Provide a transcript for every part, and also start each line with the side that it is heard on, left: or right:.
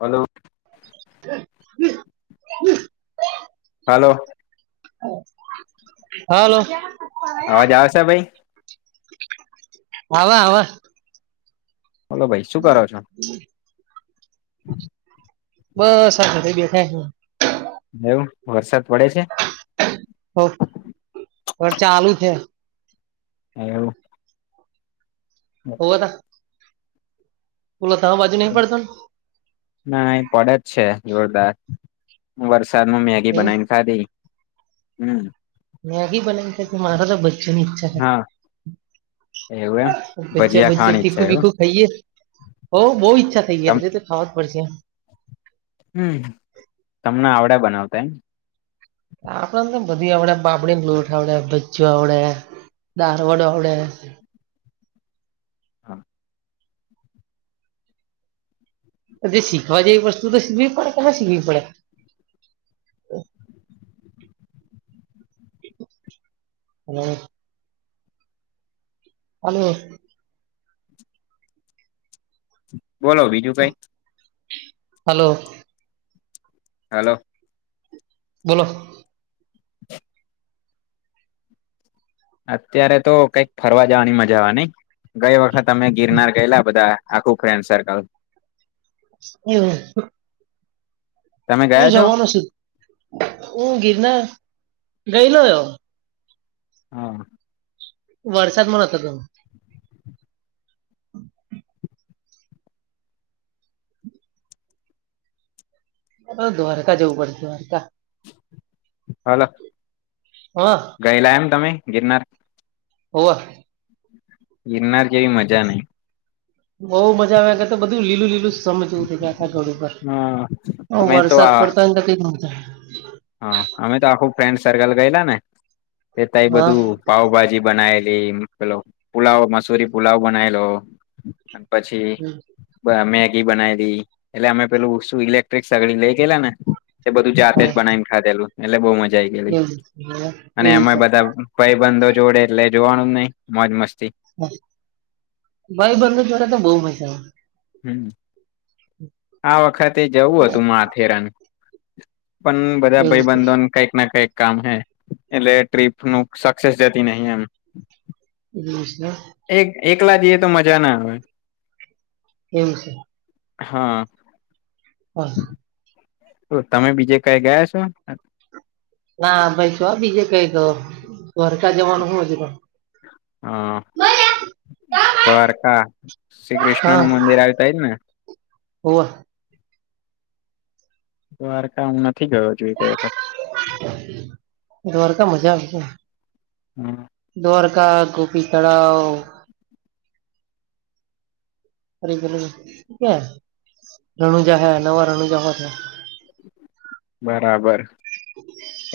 left: Hello.
right: [unintelligible]
left: Hello.
right: Hello.
left: અવાજ આવેશે ભાઈ
right: આવે આવે
left: બોલો ભાઈ શું કરો છો
right: બસ આ બધું દેખાય
left: એવું વરસાદ પડે છે.
right: બહું ચાલુ છે
left: એવું
right: હોવે ના ઓલો તમાર બાજુ નહી પડતું.
left: ના એ પડે જ છે જોરદાર હું વરસાદમાં મેગી
right: એવું
left: બનાવીને ખાધી હમ્મ.
right: મેગી બનાવી છે મારે તો ભજ્યાની ઈચ્છા છે
left: હા એવું એમ
right: ભજ્યા
left: ભજીયા
right: ભજ્યા
left: ખાવાની ઈચ્છા
right: તીખું
left: એવું
right: બીખું ખાઈએ હો બહુ ઈચ્છા થઈ ગઈ
left: તમ
right: આજે તો ખાવા જ પડશે
left: હમ્મ તમને આવડે બનાવતા એમ
right: આપડ નતો બધી આવડે પાપડીને લોટ આવડે ભજીયા આવડે દારવડો આવડે
left: હા.
right: જે શીખવા જેવી વસ્તુ તો શીખવી પડે કે ના શીખવી પડે
left: [inaudible]
right: હમ્મ. હલો.
left: બોલો બીજું કઈ
right: હલો.
left: હેલો.
right: બોલો
left: અત્યારે તો કઈક ફરવા જવાની મજા આવેવા નઈ ગઈ વખત અમે ગિરનાર ગયેલા બધા આખું ફ્રેન્ડ સર્કલ
right: [inaudible]
left: તમે
right: હું
left: ગયા છો
right: જવાનો છું હું ગિરનાર ગયલોયયો
left: હા
right: વરસાદમા નતો ગયો હ દ્વારકા જવું પડશે દ્વારકા
left: હાલો
right: હા
left: ગયેલા એમ તમે ગિરનાર
right: હોવા
left: ગિરનાર જેવી મજા નહીં
right: બઉ મજા આવે તો બધું લીલું લીલું સમજવું કે આખા ઘળ ઉપર
left: હા
right: ઓ
left: અમે તો
right: વરસાદ
left: આ
right: પડતો એ તો ક થાય
left: હા અમે તો આખું ફ્રેન્ડ સર્કલ ગયેલા ને એ તઈ
right: હા
left: બધું પાવભાજી બનાયેલી પેલો પુલાવ મસૂરી પુલાવ બનાયેલો અને પછી મેગી બનાવીલી એટલે અમે પેલું શુ ઇલેક્ટ્રિક સગડી લઈ ગેલા ને એ બધું જાતે જ
right: હા
left: બનાવીને ખાધેલું એટલે બહુ મજા આઈ ગયલી
right: એવું
left: અને
right: એવું છે
left: એમાં બધા કઈ બંધો જોડે એટલે જોવાનું જ નહી મોજ મસ્તી
right: ભાઈ બંધુ જોરે તો બહુ મજા
left: હમ્મ આ વખતે જવું હતું માથેરાન પણ બધા
right: એવું છે
left: ભાઈબંધોન કંઈક ના કંઈક કામ હૈ એટલે ટ્રીપ ન સક્સેસ જતી નહિ એમ
right: એવુ છે
left: એક એકલા જઈએ તો મજા ના આવે
right: એમ છે
left: હા
right: [inaudible]
left: તમે બીજે કઈ ગયા છો
right: ના ભાઈ શું બીજે કઈ ક દ્વારકા જવાનું હૂ
left: હા દ્વારકા શ્રી કૃષ્ણ નું મંદિર આવતાાયજ ને
right: હોવા
left: દ્વારકા હું નથી ગયો જોઈ ક વખત
right: એ વારકા મજા આવશે
left: હમ્મ
right: દ્વારકા ગોપી તળાવ ફરી પે રણુજા હે નવા રણુજા હો હ
left: બરાબર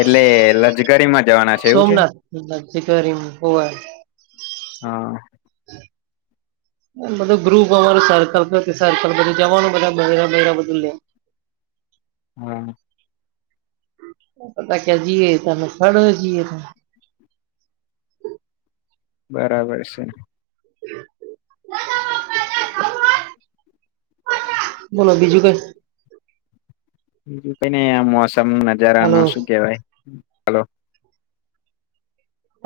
left: એટલે લજકરીમાં જવાના છે એવું છે
right: હી પોવે
left: હા [inaudible]
right: બધું ગ્રુપ અમારું સર્કલ સર્કલ બધું જવાનું બધા બયેરા બયેરા બધું લે
left: હમ્મ
right: પતા ક્યાં જી ત ખડ જીએ ત
left: બરાબર છે
right: [inaudible] બોલો બીજું કઈ
left: બી કઈ નહી મોસમ નજારા ન
right: હાલો
left: શું કહેવાય હલો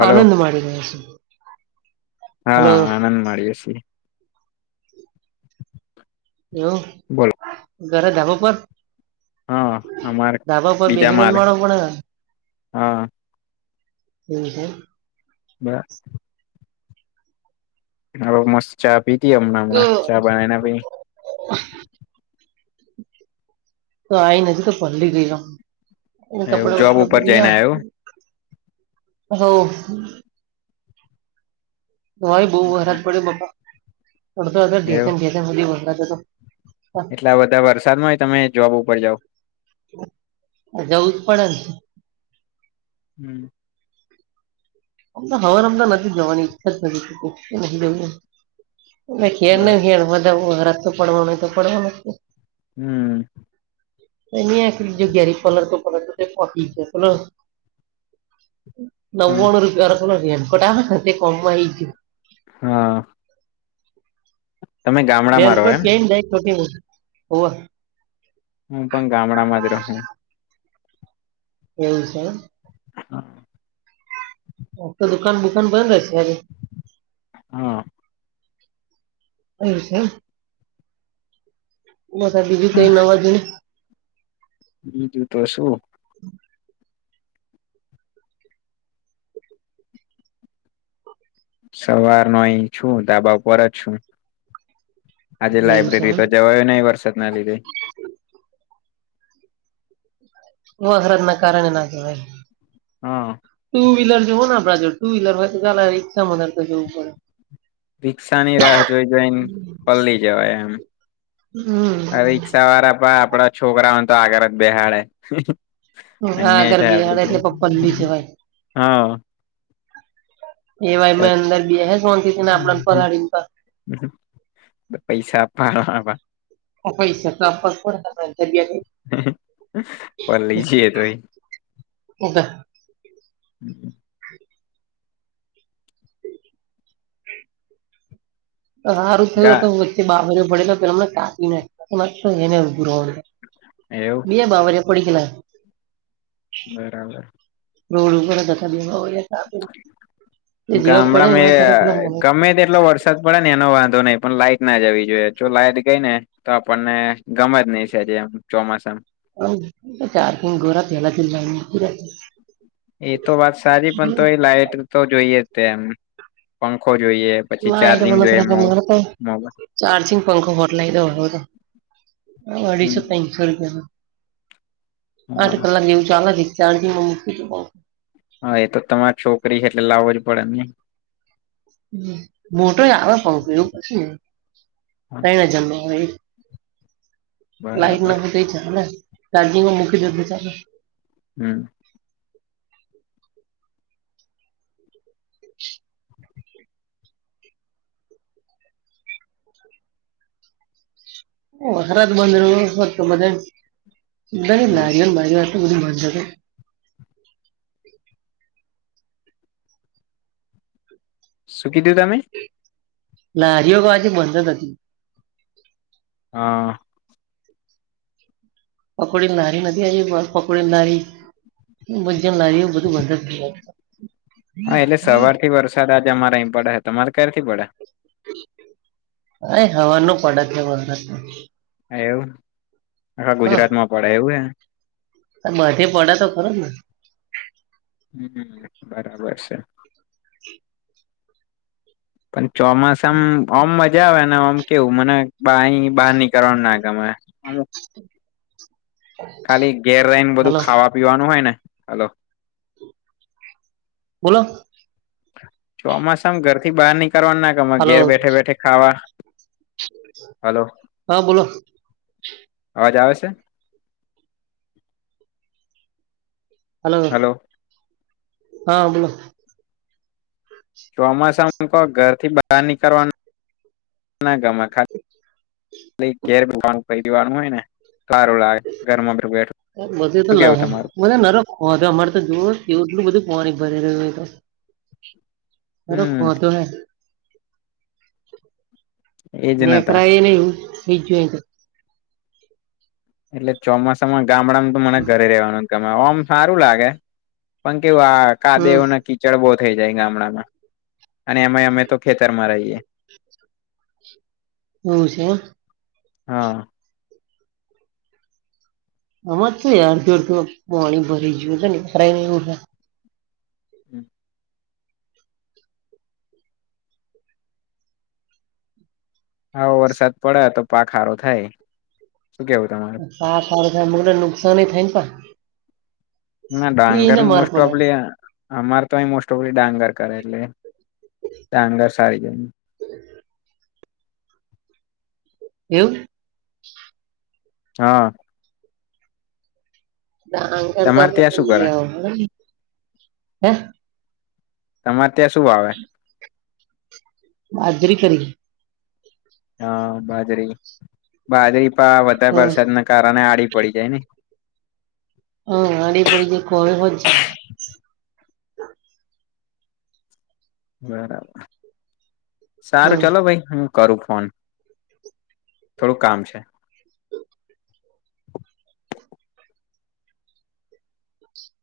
left: હલો
right: આનંદ માડી રહ્યા છે
left: હા આનંદ મળીયે સિયે
right: એવું
left: બોલો
right: ઘરે ધાબો પર
left: હા અમારે
right: ધાબા ઉપર
left: બીજા
right: બેહી ને
left: માલે
right: માણહ ભણે
left: હા
right: હમ્મ હમ્મ
left: [unintelligible] હ મસ્ત ચા પીતી હમણાં હમણાં ચા બનાયને
right: [unintelligible] અને કપડા
left: એવું જોબ ઉપર જઈને આવ્યું
right: વપડા [unintelligible] તો બહુ વરહાદ
left: એવું
right: પડે બાપા [unintelligible]
left: એટલા બધા વરસાદમાં તમે જોબ ઉપર જાાવ
right: જવું જ પડે ને
left: હમ્મ
right: આમ તો હવાર [unintelligible] નથી જવાની ઈચ્છ જ નથી કે ન
left: બર
right: જઈએ [unintelligible]
left: હમ્મ
right: [unintelligible]
left: [inaudible] હ
right: નવા નુ રૂપિયાનું ઓલું રેઇનકોટ આવે હ તે કોમ માં આવી ગ્યું.
left: હા. [inaudible] ગામડામાં રહો
right: રેનકોટ
left: એમ
right: પેરી ન જઈ કોટી હોવ.
left: હું પણ ગામડા માં જ રહુ
right: એવું છે એમ
left: [inaudible]
right: હ તો દુકાન બુકાન બંધ હશે આજે
left: હા.
right: એવું છે એમ? [unintelligible] બીજું કઈ નવાજુની
left: બીજું તો શું સવાર નું અહી છું ધાબા પર જ છું‌. આજે
right: એવું છે
left: લાયબ્રેરી
right: એમ
left: તો જવાયો નહી વરસાદ ના લીધે.
right: વો હરાદના કારણે ના કેવાય.
left: હા.
right: ટુ વ્હીલર જો હો ને આપ જો ટુ વ્હીલર હોય તો ચાલે રીક્ષામાં બ જવુ પડે.
left: રિક્ષા ની રાહ જોઈ જઈને પલી જવાય એમ.
right: હમ્મ.
left: આ રિક્ષાવાળા પણ આપડા છોકરાઓને તો આગર જ બેહાડે.
right: હા
left: અન્યાય
right: આગળ
left: થાય આપડી
right: બેહાડે
left: જોડ
right: એટલે પપ્પલ્લી જવાય.
left: હા.
right: એવાય મેં અંદર બેહે શાંતિથી ને આપણે પલાડી ને પર
left: પૈસા આપવા હ પા
right: પૈસા તો આપવા જ પણ
left: પર લઈજીએ તો એ
right: [unintelligible] [unintelligible]
left: [inaudible]
right: સારું થયું
left: ગા
right: હતું વચ્ચે બાબરે પડે તો પેલામને કાપીને એમાં ત એને ભુર
left: એવું
right: બે બાવરીયા પડીગેલા
left: બરાબર.
right: રોડ ઉપર જ હથા, [unintelligible] જેવા પડે
left: ગામડા
right: ને
left: મે
right: એવા તરત જ
left: ગમે તેટલો વરસાદ પડે ને એનો વાંધો નઈ પણ લાઈટ ના જવી જોઈએ જો લાઈટ ગઈ ને તો આપણને ગમેત નહી [unintelligible] એમ ચોમાસા
right: [unintelligible]
left: એ તો વાત સારી પણ તો એ લાાઈટ તો જોઈએ જ તેમ પંખો જોઈએ પછી
right: ના એ બ એ
left: ચાર્જિંગ
right: માર
left: જોઈએ મો
right: તા
left: મોબાઈલ
right: ચારજિંગ પંખો હોટલાઈ દઉ હવે તો
left: હમ
right: અઢીસો ત્રણ સો રૂપિયાનો, આઠ
left: હા
right: કલાક જેવું ચાલ દ ચાર્જિંગમાં મૂકી દઉ તો
left: હા એ તો તમારી છોકરી છે એટલે લાવો જ પડે ને
right: મોટો આવે પંખો એવું કશુંય નહીં,
left: હા,
right: તયન હજાર નો આવે એ લાઈટ ના
left: બરાબર
right: હોય તોય ચાલે ચાર્જિંગમાં મુકી દો તો ચાલે
left: હમ્મ.
right: ઓ વરસાદ બંધ રહ્યો હોત તો બધા ધાણ
left: હમ
right: લારીઓને ભરીયો આટલું બધું બંધ શેત
left: શું કીદું તમે
right: લારીઓ બધી બંધ જ હતી.
left: હા.
right: પકોડીને લારી નથી આવી, પકોડીને લારી [unintelligible] જેમ લારીઓ બધું બંધ જ થય
left: હા એટલે સવાર થી વરસાદ આજ અમારે પડે તમારે ક્યારે થી પડે
right: અય હવારનો પડે વરહાદ
left: એવું આખા ગુજરાત માં પડે એવું હે
right: બઢે પડે તો ખરો ને
left: હમ્મ બરાબર છે
right: [inaudible]
left: પણ ચોમાસામ ઓમ જ મજા આવેને આમ કેવું મને બહાર નીકળવાનું ના ગમે અમુક
right: [inaudible]
left: ખાલી ઘેર રહી ને બધું
right: હાલો
left: ખાવા પીવાનું હોય ને હલો
right: બોલો
left: ચોમાસામાં ઘર થી બહાર નીકળવાનું ના ગમે ઘેર
right: હાલો
left: બેઠે બેઠે ખાવા હલો
right: હા બોલો
left: અવાજ આવે છે
right: હલો હા બોલો
left: ચોમાસામાં તો ઘર થી બહાર નીકળવાનું ના ગમે ખા એટલે ઘેર ભગવાન પરિવારમાં હોય ને સારું લાગે ઘર માં કોઈ બેઠું શું
right: લા
left: કેવું તમારું?
right: મને હ નરક તો અમારે તો જો એટલું બધું પોણી ભરે રહ્યું હો તો
left: હમ
right: [unintelligible]
left: એજ નતા
right: [unintelligible]
left: એટલે ચોમાસામાં ગામડામાં તો મને ઘરે રહેવાનું ગમે ઓમ હારું લાગે પણ કેવું આ
right: હમ
left: કાદેવ ને કી [unintelligible] બો થઈ જાય ગામડામાં અને એમાં અમે તો ખેતરમાં રહીયએ
right: [unintelligible]
left: હા
right: [unintelligible] પોણી ભરી ગયું તો ભરાય ને
left: [inaudible] હા વરસાદ પડે તો પાક સારો થાય શું કેવું તમારું
right: [unintelligible] નુકસાન થાય ને પણ
left: ના ડાંગરને
right: માર
left: મોસ્ટ
right: પડે
left: [unintelligible] અમારે તો અ મોસ્ટ ઓફલી ડાંગર કરે એટલે ડાંગર સારી જાય
right: [inaudible] એવું
left: હા
right: ડાંગર
left: તમારે
right: ગમે
left: ત્યાં શું કરે
right: [unintelligible] હ
left: તમારે ત્યાં શું વાવે
right: બાજરી કરી
left: હા બાજરી બાજરી પણ વધારે
right: હમ
left: વરસાદના કારણે આડી પડી જાય ને
right: હ આડી પડી જે કોમે હો છે
left: બરાબર સારું
right: હમ
left: ચાલો ભાઈ હ કરું ફોન થોડુંક કામ છે.